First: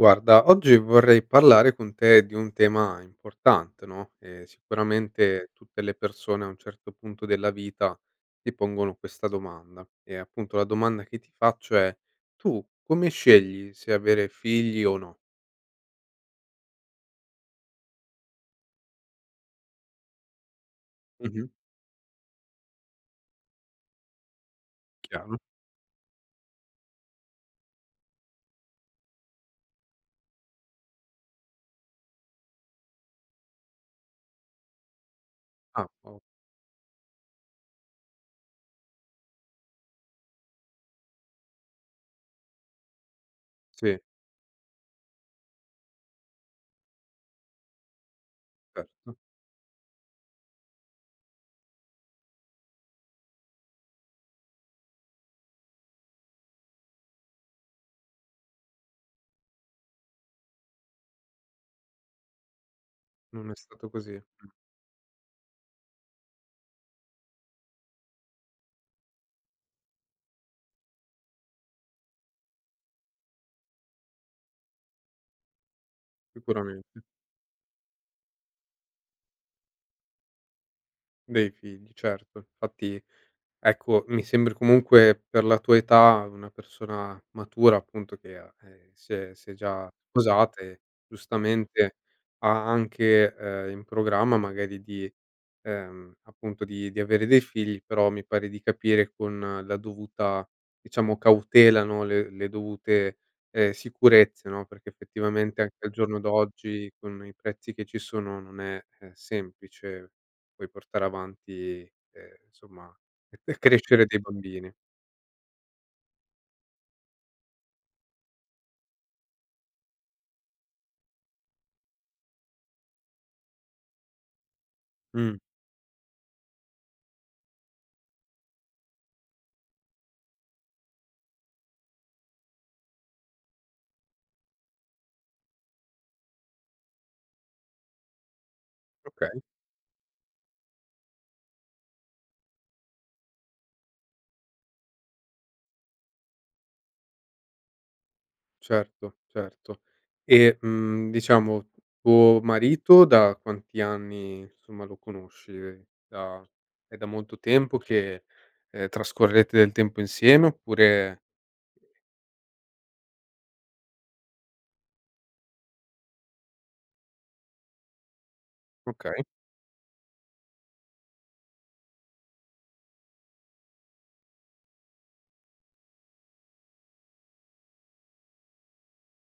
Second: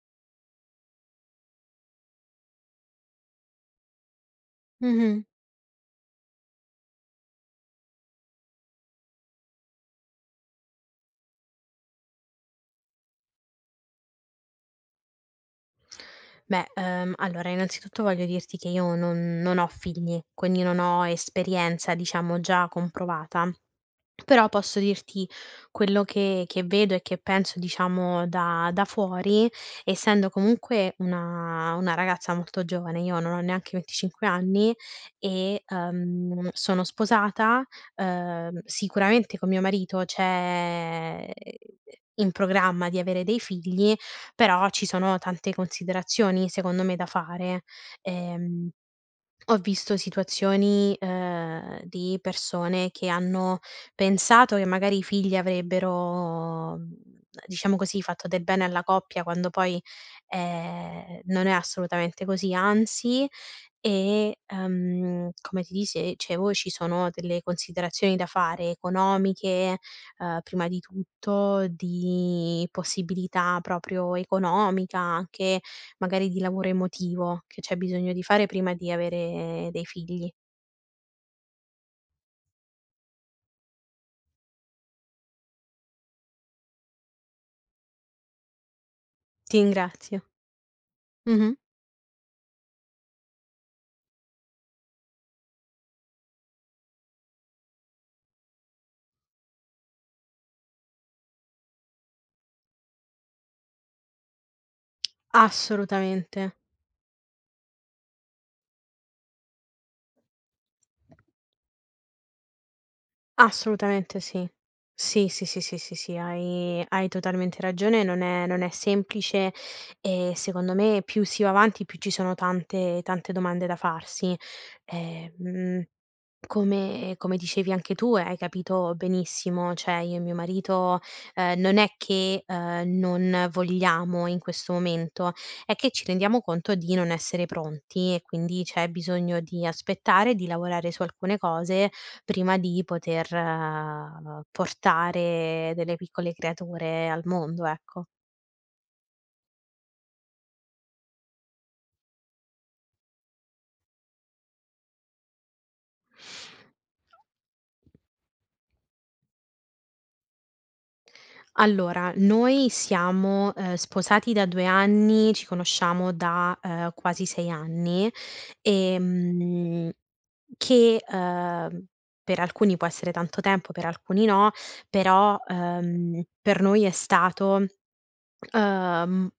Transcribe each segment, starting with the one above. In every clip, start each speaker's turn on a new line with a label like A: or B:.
A: Guarda, oggi vorrei parlare con te di un tema importante, no, e
B: Mh-mh.
A: sicuramente tutte le persone, a un certo punto della vita, ti pongono questa domanda, ehm, appunto, la domanda che ti faccio è: tu come scegli se avere figli, o no?
B: Beh, ehm, allora, innanzitutto, voglio dirti che io non non ho figli, quindi non ho
A: Mh-mh.
B: esperienza, diciamo, già comprovata. Però, posso dirti
A: Chiaro.
B: quello che che vedo e che penso, diciamo, da da fuori, essendo comunque una una ragazza molto giovane- io non ho neanche 25 anni- e,
A: Ah, o
B: ehm, sono sposata, ehm, sicuramente con mio marito c'è, uhm, in programma, di avere dei figli,
A: Sì.
B: però, ci sono tante considerazioni, secondo me, da fare. Ehm,
A: Erto.
B: ho visto situazioni, ehm, di persone che hanno pensato che, magari, i figli avrebbero, mhmm, diciamo così, fatto del bene alla coppia, quando poi, ehm, non è assolutamente così, anzi,
A: Non è stato così,
B: e,
A: mh.
B: ehm, come ti dise dicevo ci sono delle considerazioni da fare: economiche, ehm, prima di tutto, di possibilità proprio economica, anche, magari, di lavoro
A: Sicuramente.
B: emotivo, che c'è bisogno di fare, prima di avere dei figli.
A: Dei figli, certo. Infatti, ecco, mi sembri, comunque, per la tua età, una persona matura, appunto, che, ah ehm, si è si è
B: Ti
A: già
B: ingrazio.
A: sposate,
B: Mh-mh.
A: giustamente, ha anche, ehm, in programma, magari di, ehm, appunto, di di avere dei figli, però mi pare di capire, con la dovuta, diciamo, cautela, no, le le dovute, ehm, sicurezze, no, perché, effettivamente, anche al giorno
B: Assolutamente.
A: d'oggi, con i prezzi che ci sono, non è, ehm, semplice poi portare avanti ehm, insomma, per crescere dei
B: Assolutamente sì.
A: bambini.
B: Sì, sì, sì, sì, sì, sì, hai hai totalmente ragione e non è non è semplice; ehm, secondo me, più si va avanti, più ci sono tante tante domande da farsi. Ehm,
A: Mh.
B: mhmm, come come dicevi anche tu, e hai capito benissimo, cioè, io e mio marito, ehm, non è che, ehm, non vogliamo, in questo momento; è che ci rendiamo conto di non essere pronti, e quindi, c'è
A: Okay.
B: bisogno di aspettare, di lavorare su alcune cose, prima di poter, ehm, portare delle piccole creature al mondo, ecco.
A: Certo, certo. E, mhmm, diciamo, tuo marito da quanti anni, insomma, lo conosci? È da è da molto tempo che, ehm, trascorrerete del tempo insieme oppure
B: Allora, noi siamo, ehm, sposati da 2 anni, ci conosciamo da, ehm, quasi 6 anni, e
A: Okay.
B: mhmm, che, ehm, per alcuni può essere tanto tempo, per alcuni no, però, ehm, per noi è stato, ehm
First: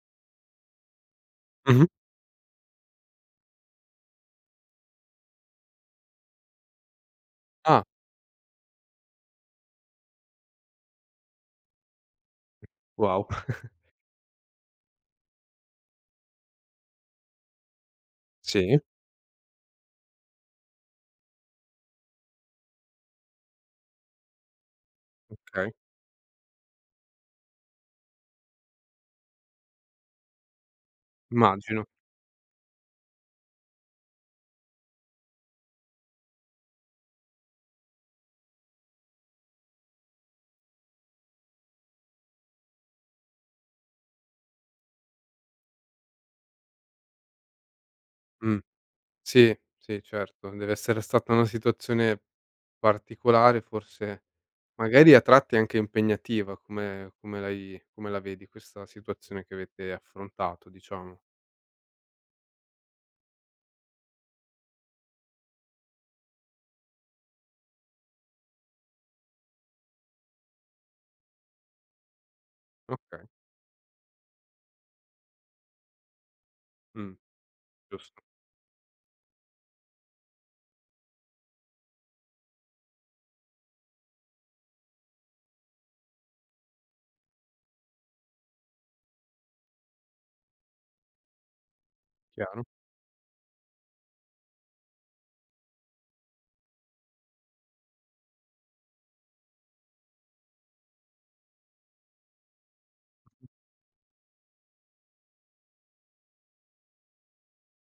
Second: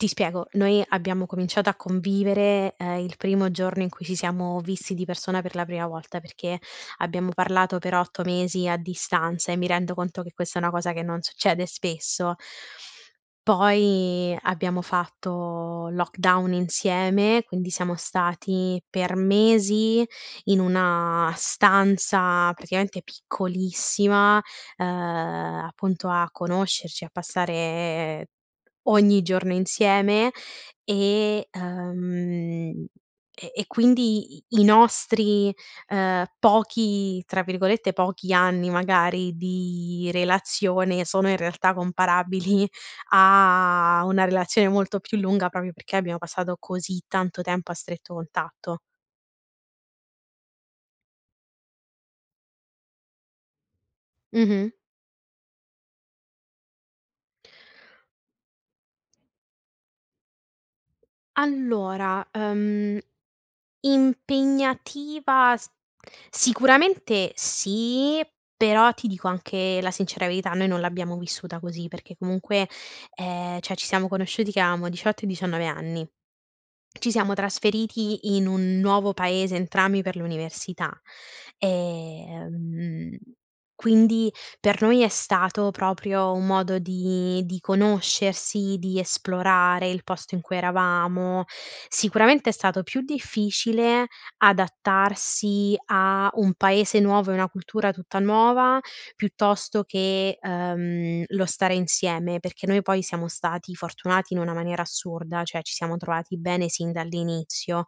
B: Ti spiego: noi abbiamo cominciato a
A: Mh-mh.
B: convivere, ehm, il primo giorno in cui ci siamo visti di persona, per la prima volta, perché abbiamo parlato
A: Ah.
B: per 8 mesi a distanza, e mi rendo conto che questa è una cosa che non succede spesso.
A: Wow!
B: Poi, abbiamo fatto lockdown insieme, quindi, siamo
A: Sì?
B: stati per mesi in una stanza, praticamente, piccolissima, ehm,
A: Okay.
B: appunto, a conoscerci, a passare ogni giorno insieme, e
A: Immagino.
B: ehm, e e quindi, i i nostri, ehm, pochi tra virgolette, "pochi" anni, magari, di relazione sono, in realtà, comparabili a una relazione molto più lunga, proprio perché abbiamo passato così tanto tempo a stretto
A: Mh,
B: contatto.
A: sì, sì, certo, dev'essere stata una situazione particolare, forse,
B: Mh-mh.
A: magari, a tratti, anche impegnativa. Come come l'hai come la vedi, questa situazione che avete affrontato, diciamo?
B: Allora, ehm, impegnativa s sicuramente sì, però, ti dico anche la sincera verità: noi non l'abbiamo vissuta così, perché comunque,
A: Okay.
B: ehm, cioè, ci siamo conosciuti che avevamo 18 e 19 anni, ci
A: Mh,
B: siamo
A: giusto.
B: trasferiti in un nuovo paese, entrambi, per l'università, ehm, quindi, per noi, è stato proprio un modo di di conoscersi, di esplorare il posto in cui eravamo. Sicuramente è
A: Chiaro.
B: stato più difficile adattarsi a un paese nuov ea una cultura tutta nuova, piuttosto che, ehm, lo stare insieme, perché noi, poi, siamo stati fortunati in una maniera assurda, cioè, ci siamo trovati bene sin dall'inizio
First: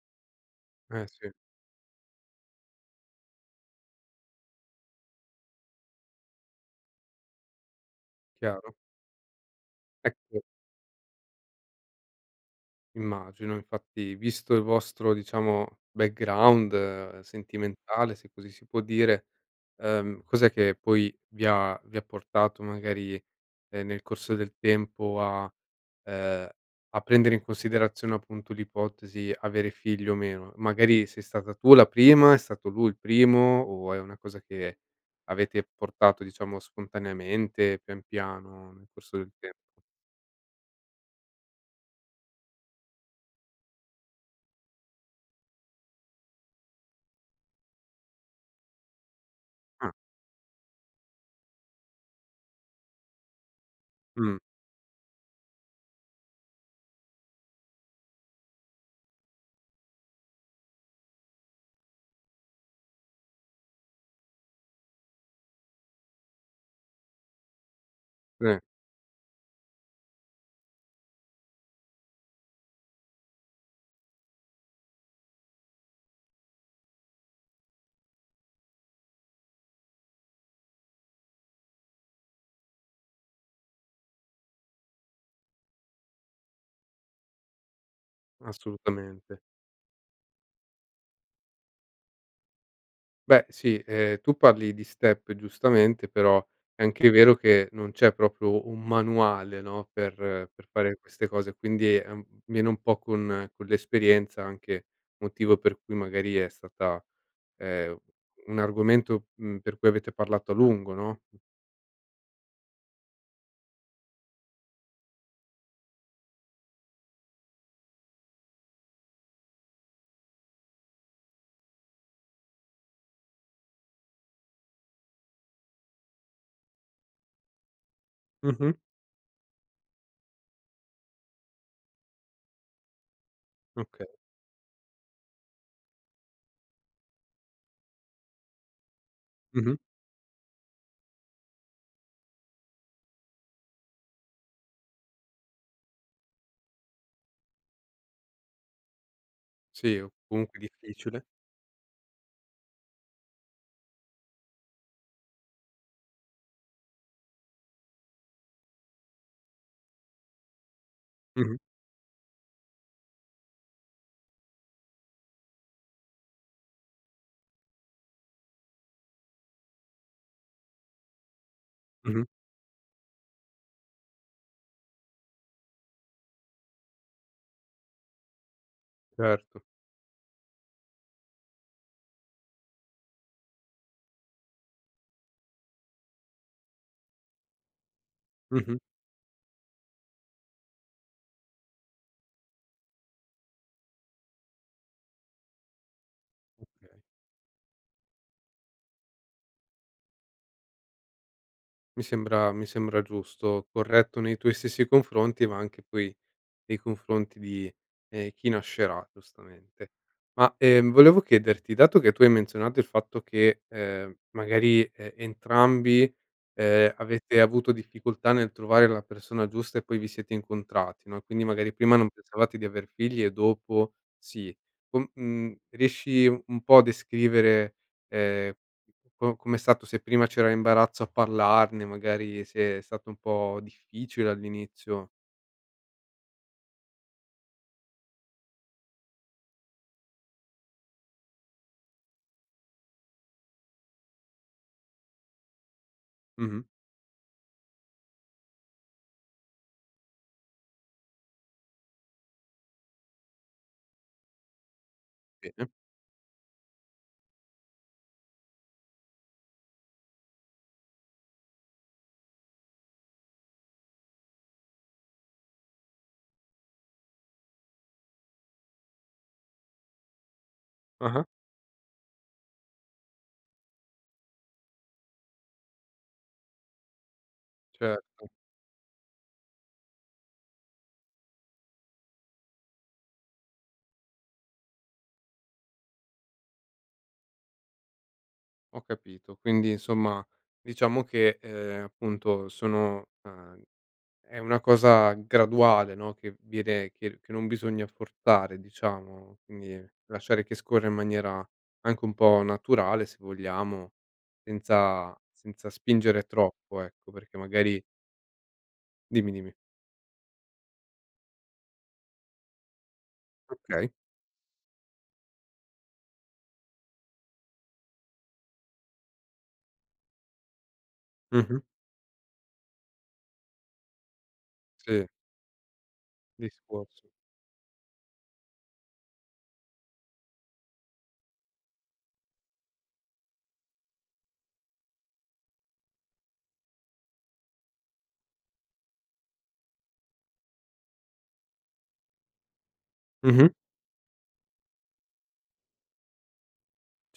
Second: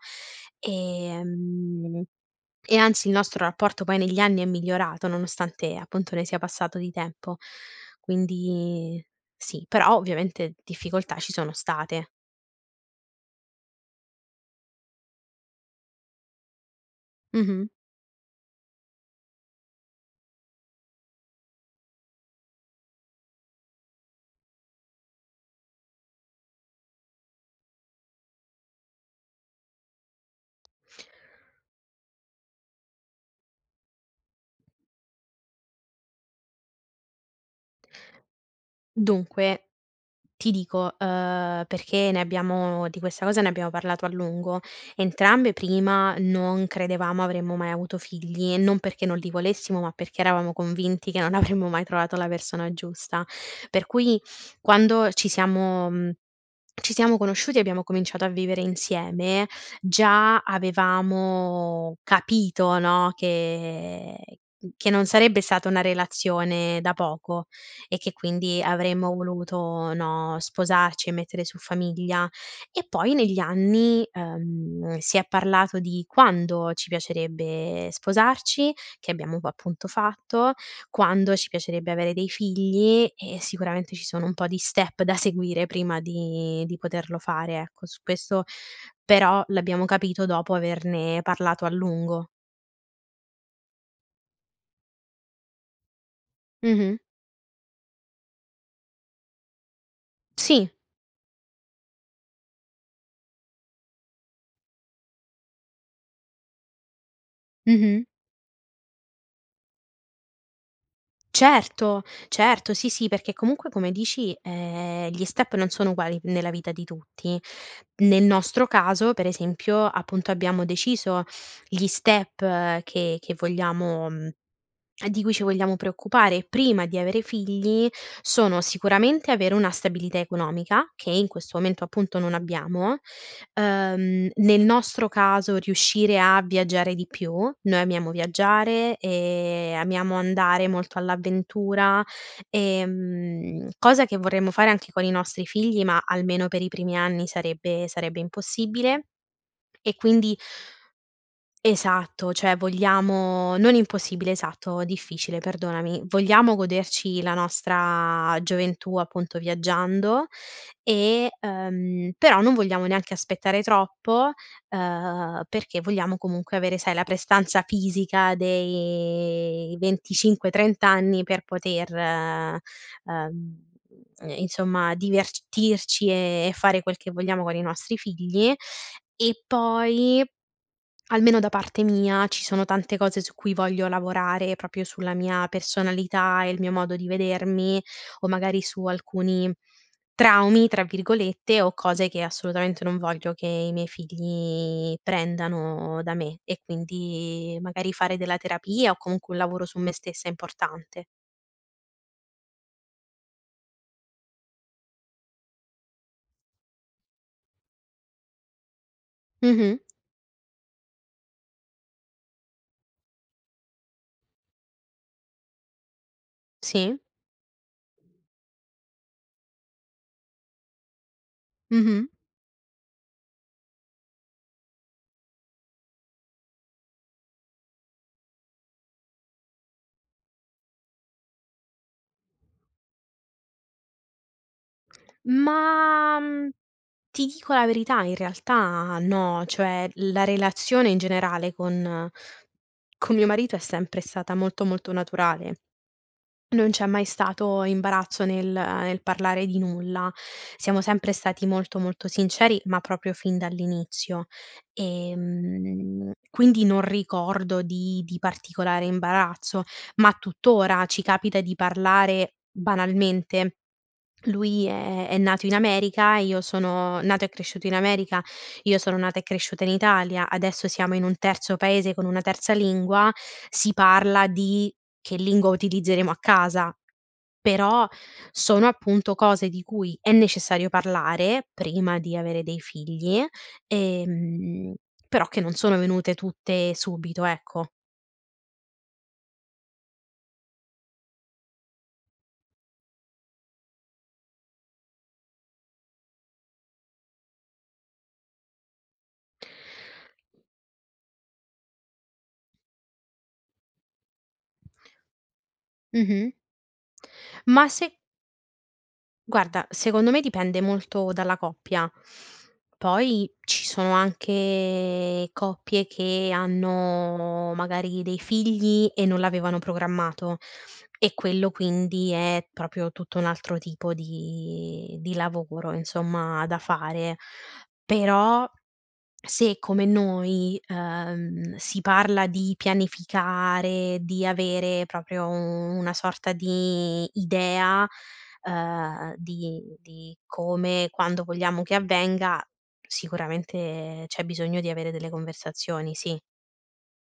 A: Eh,
B: e
A: sì.
B: mhmm, e anzi, il nostro rapporto poi negli anni è migliorato, nonostante, appunto, ne sia passato di tempo,
A: Chiaro.
B: quindi, sì, però,
A: Ecco
B: ovviamente, difficoltà ci sono state.
A: Immagino, infatti, visto il vostro, diciamo, background
B: Mh-mh.
A: sentimentale, se così si può dire, ehm, cos'è che, poi, vi ha vi ha portato, magari, ehm, nel corso del tempo a ehm, a prendere in considerazione, appunto, l'ipotesi: "avere figli, o meno"? Magari, sei stata tu la prima, è stato lui il primo, o è una cosa che avete portato, diciamo, spontaneamente, pian, piano, nel corso del tem
B: Dunque, ti dico, ehm, perché ne abbiamo di questa cosa ne abbiamo parlato a lungo: entrambe, prima, non credevamo avremmo mai avuto figli, non perché non li volessimo, ma
A: Ah.
B: perchè eravamo convinti che non avremmo mai trovato la persona giusta, per cui
A: Mh.
B: quando ci siamo mhmm, ci siamo conosciuti, e abbiamo cominciato a vivere insieme, già avevamo capito, no, che che non sarebbe stata una relazione da poco e che
A: Eh.
B: quindi avremmo voluto, no, sposarci, e mettere su famiglia. E poi, negli anni, ehm, si è parlato di quando ci piacerebbe sposarci- che abbiamo poi, appunto, fatto- quando ci piacerebbe avere dei figli e sicuramente, ci sono un po' di step da seguire, prima di di poterlo fare, ecco. Su questo
A: Assolutamente.
B: però, l'abbiamo capito dopo averne parlato a lungo.
A: Beh, sì, ehm, tu parli di step, giustamente, però, è
B: Mh-mh.
A: anche vero che non c'è proprio un manuale, no, per per
B: Sì.
A: fare queste cose, quindi è un viene un po' con con l'esperienza, anche motivo per cui, magari, è stata ehm,
B: Mh-mh.
A: un argomento, mhmm, per cui avete parlato a lungo, no?
B: Certo, certo, sì, sì, perché comunque, come dici, ehm, gli step non sono uguali nella vita di tutti. Nel nostro caso, per esempio, appunto, abbiamo deciso gli step che che vogliamo mhmm, di cui ci vogliamo preoccupare, prima di avere figli, sono:
A: Mh-mh.
B: sicuramente, avere una stabilità economica, che in questo momento, appunto, non abbiamo,
A: Okay.
B: ehm, nel nostro caso riuscire a viaggiare di più, noi amiamo viaggiare e
A: Mh-mh.
B: amiamo andare molto all'avventura, ehm, cosa che vorremmo fare anche con i nostri figli, ma, almeno per i primi anni, sarebbe sarebbe impossibile. E
A: Sì o,
B: quindi
A: comunque, difficile.
B: Esatto. Cioè, vogliamo non impossibile, esatto, difficile, perdonami. Vogliamo goderci la nostra gioventù, appunto, viaggiando e
A: Mh-mh.
B: ehm, però, non vogliamo neanche aspettare troppo, ehm, perché vogliamo comunque avere, sai, la prestanza fisica de i 25, 30 anni per poter,
A: Mh-mh.
B: ehm, n insomma, divertirci e e fare quel che vogliamo con i nostri figli, e
A: Certo.
B: poi, almeno da parte mia, ci sono tante cose su cui voglio lavorare, proprio sulla mia personalità e il mio modo di vedermi, o magari
A: Mh-mh.
B: su alcuni "traumi", tra virgolette, o cose che assolutamente non voglio che i miei figli prendano da me. E,
A: Oka
B: quindi, magari, fare della terapia o, comunque, un lavoro su me stessa importante.
A: Mi sembra mi sembra giusto, corretto nei tuoi stessi confronti, ma anche, poi, nei confronti di, ehm, chi nascerà
B: Mh-mh.
A: giustamente. Ma, ehm, volevo chiederti: dato che tu hai menzionato il fatto che, ehm, magari, e entrambi, ehm,
B: Sì.
A: avete avuto difficoltà nel trovare la persona giusta e poi vi siete incontrati, no, e quindi, magari, prima
B: Mh-mh.
A: non pensavate di aver figli, e dopo, sì, co mhmm, riesci un un po' a descrivere, ehm, co com'è stato, se prima c'era imbarazzo a parlarne, magari, se è stato un po' difficile, all'inizio?
B: Ma, mhmm, ti dico la verità: in realtà no, cioè, la relazione, in generale, con con mio marito è sempre stata molto, molto naturale,
A: Mh-mh.
B: non c'è mai stato imbarazzo nel nel parlare di nulla. Siamo sempre stati molto, molto sinceri, ma proprio fin dall'inizio e,
A: Bene.
B: mhmm, quindi non ricordo di di particolare imbarazzo; ma, tuttora, ci capita di parlare banalmente, lui è è nato in America e io sono nato e cresciuto in America, io sono nata e cresciuta in Italia, adesso siamo in un
A: Ah-ah.
B: terzo paese, con una terza lingua, si parla di che lingua utilizzeremo a casa, però,
A: Certo.
B: sono, appunto, cose di cui è necessario parlare prima di avere dei figli e mhmm, però, che non sono venute tutte, subito, ecco.
A: Ho capito. Quindi, insomma, diciamo che, ehm, appunto, sono ehm, è una cosa graduale, no, che viene che r che non bisogna forzare, diciamo, quindi, lasciare che scorra in maniera anche un po' naturale, se vogliamo, senza senza spingere
B: Mh-mh.
A: troppo, ecco, perché
B: Ma
A: magari
B: se
A: Dimmi, dimmi.
B: Guarda, secondo me, dipende molto dalla coppia. Poi, ci
A: Okay.
B: sono anche coppie che hanno, magari, dei figli e non l'avevano programmato e quello,
A: Mh-mh.
B: quindi, è proprio tutto un altro tipo di
A: Sì.
B: di lavoro, insomma, da
A: Discorso.
B: fare, però, se come noi, ehm, si parla di pianificare, di avere proprio, u una sorta di idea, ehm, di di come, quando, vogliamo che avvenga,
A: Mh-mh.
B: sicuramente c'è bisogno di avere delle conversazioni, sì.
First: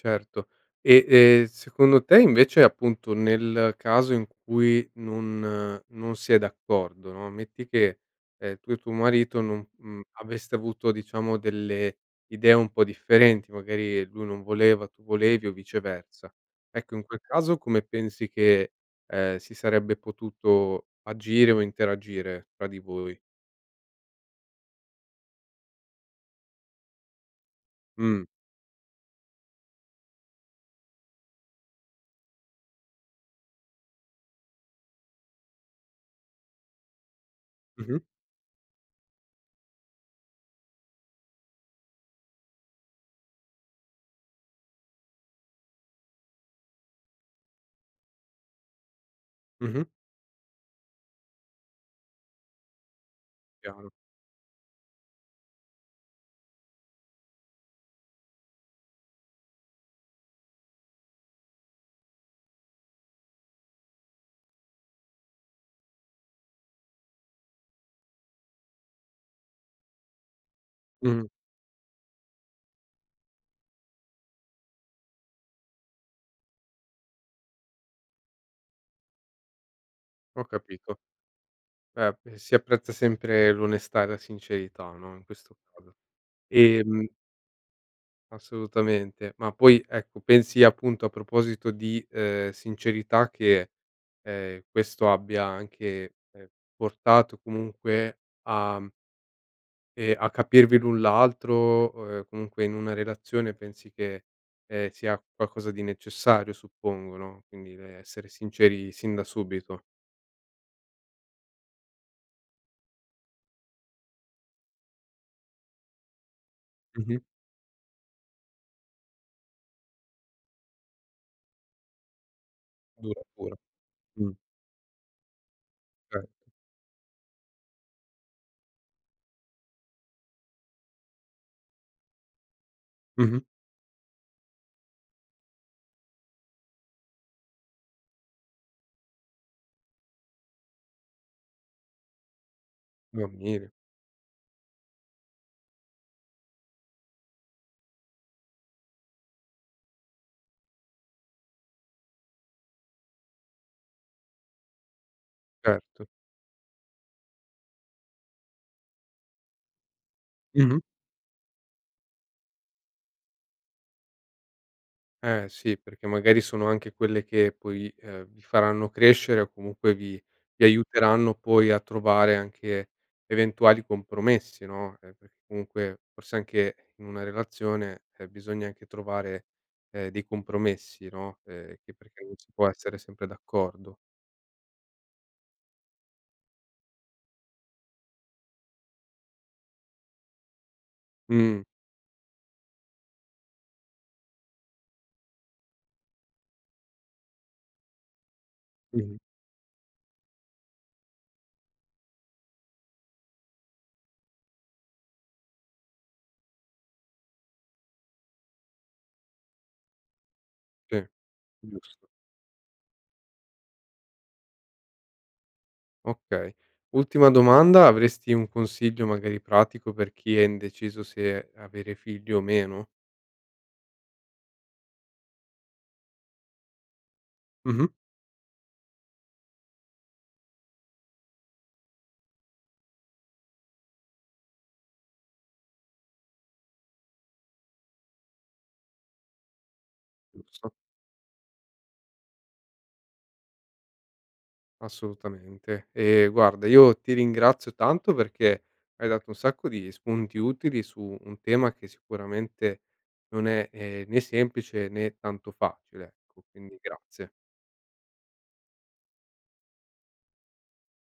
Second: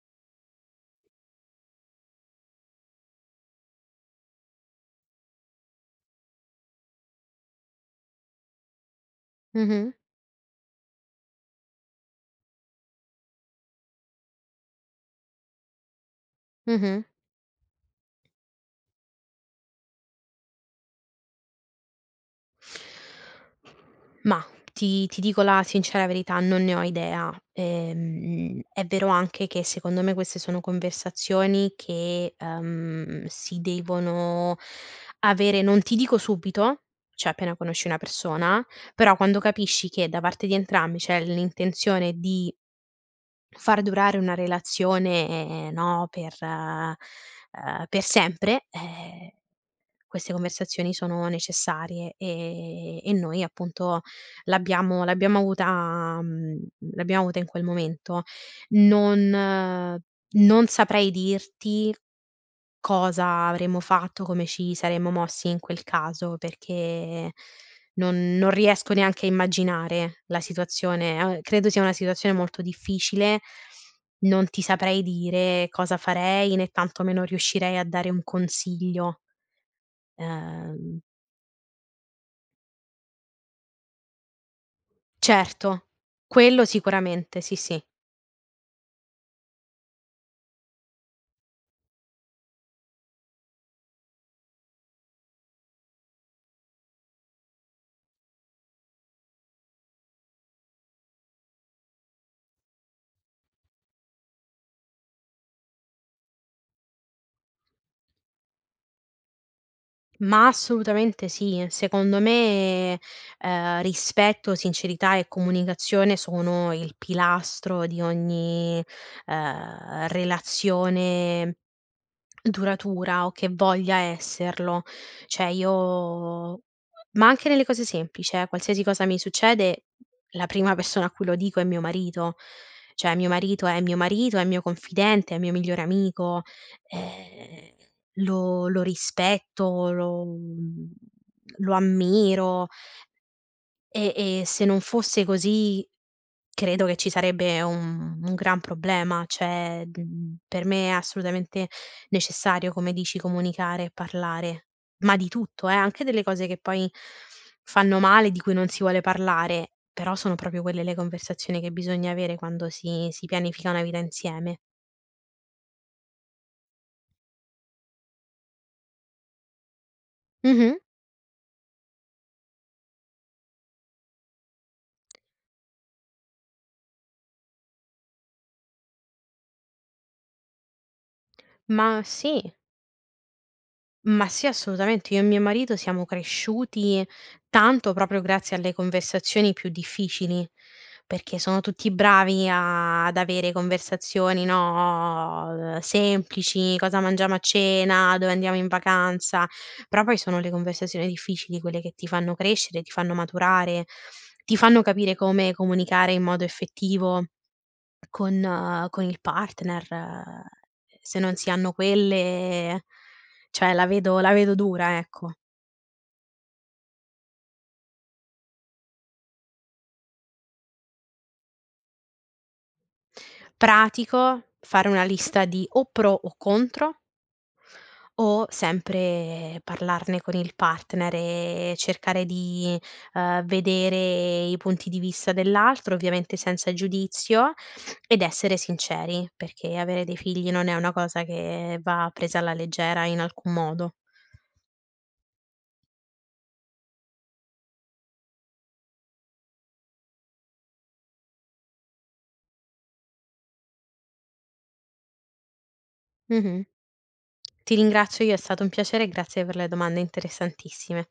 A: Certo. E e, secondo te, invece, appunto, nel caso in cui non non si è d'accordo, no, metti che, ehm, tu e tuo marito non
B: Mh-mh.
A: mhmm, aveste avuto, diciamo, delle idee un po' differenti, magari lui non voleva, tu volevi, o viceversa. Ecco, in
B: Mh-mh.
A: quel caso, come pensi che, ehm, si sarebbe potuto agire o interagire fra di voi?
B: Ma ti ti dico la sincera verità: non ne ho idea.
A: Mh.
B: Ehm, è vero anche che, secondo me, queste sono conversazioni che, ehm, si devono avere, non ti dico subito, cioè appena conosci una
A: Mh-mh.
B: persona, però, quando capisci che, da parte di entrambi, c'è l'intenzione di far durare una relazione, no, per ehm, per sempre, eh,
A: Mh-mh.
B: queste conversazioni sono necessarie e e noi,
A: Chiaro.
B: appunto, l'abbiamo l'abbiamo avuta mhmm, l'abbiamo avuta in quel momento. Non non saprei dirti cosa avremmo fatto, come ci saremmo mossi in quel caso perché, non non riesco neanche a immaginare la situazione
A: Mh-mh.
B: a credo sia una situazione molto difficile, non ti saprei dire cosa farei, né tantomeno riuscirei a dare un consiglio.
A: Ho capito.
B: Ehm
A: Beh, pe si apprezza sempre l'onestà e la sincerità, no, in questo
B: Certo.
A: caso.
B: Quello
A: E, mhmm
B: sicuramente, sì, sì.
A: Assolutamente. Ma poi, ecco, pensi, appunto, a proposito di, ehm, sincerità che, ehm, questo abbia anche, ehm, portato, comunque a ehm, a capirvi l'un l'altro, o e comunque, in una relazione, pensi che, ehm, sia qualcosa di necessario, suppongo, no, quindi, rhm, essere sinceri, sin da subito.
B: Ma assolutamente sì. Secondo me, ehm, rispetto, sincerità e comunicazione sono il
A: Mh-mh.
B: pilastro di ogni, ehm, relazione duratura o che
A: Duratura.
B: voglia
A: Mh.
B: esserlo. Cioè,
A: Okay.
B: io ma anche nelle cose semplici, eh, qualsiasi cosa mi succede, la prima persona a cui lo dico è mio marito. Cioè, mio
A: Mh-mh.
B: marito è mio marito, è mio confidente, è mio migliore amico, ehm, lo lo rispetto, lo lo ammiro
A: Lo ammiri.
B: e e se non fosse così, credo che ci sarebbe un un gran problema. Cioè, mhmm, per me è assolutamente necessario, come dici, comunicare e parlare ma di tutto, eh, anche
A: Certo.
B: delle cose che, poi, fanno male, di cui non si vuole parlare, però, sono proprio
A: Mh-mh.
B: quelle le conversazioni che bisogna avere quando si si pianifica una vita insieme.
A: Eh, sì, perché magari sono anche quelle che poi, ehm, vi faranno crescere o comunque vi vi
B: Mh-mh.
A: aiuteranno poi a trovare anche, eventuali compromessi, no, eh, perché comunque, forse, anche in una relazione, ehm, bisogna anche trovare, ehm, dei compromessi, no, ehm, che
B: Ma
A: perché non si
B: sì.
A: può essere sempre d'accordo.
B: Ma sì, assolutamente, io e mio marito siamo cresciuti tanto, proprio grazie alle conversazioni più difficili, perché sono
A: Mh-mh.
B: tutti bravi a ad avere conversazioni, no, ehm, semplici, cosa mangiamo a cena, dove andiamo in
A: Mh-mh.
B: vacanza, però, poi, sono le conversazioni difficili quelle che ti fanno crescere, ti fanno maturare, ti fanno capire come comunicare in modo effettivo con con il partner.
A: Sì,
B: Se non si hanno
A: giusto.
B: quelle, cioè, la vedo la vedo dura, ecco.
A: Okay. Ultima domanda: avresti un consiglio, magari pratico, per chi è indeciso se avere figli o meno?
B: Pratico, fare una lista di o pro o contro
A: Mh-mh.
B: o, sempre, parlarne con il partner e cercare di, ehm, vedere i punti di vista dell'altro, ovviamente, senza il giudizio, ed essere sinceri, perché avere dei figli non
A: Giusto.
B: è una cosa che va presa alla leggera, in alcun modo.
A: Assolutamente. Ehm, guarda, io ti ringrazio tanto, perché hai dato un sacco di spunti utili su un tema che, sicuramente, non è, ehm, né semplice, né tanto facile, ecco,
B: Mh-mh.
A: quindi grazie.
B: Ti ringrazio io, è stato un piacere e grazie per le domande interessantissime.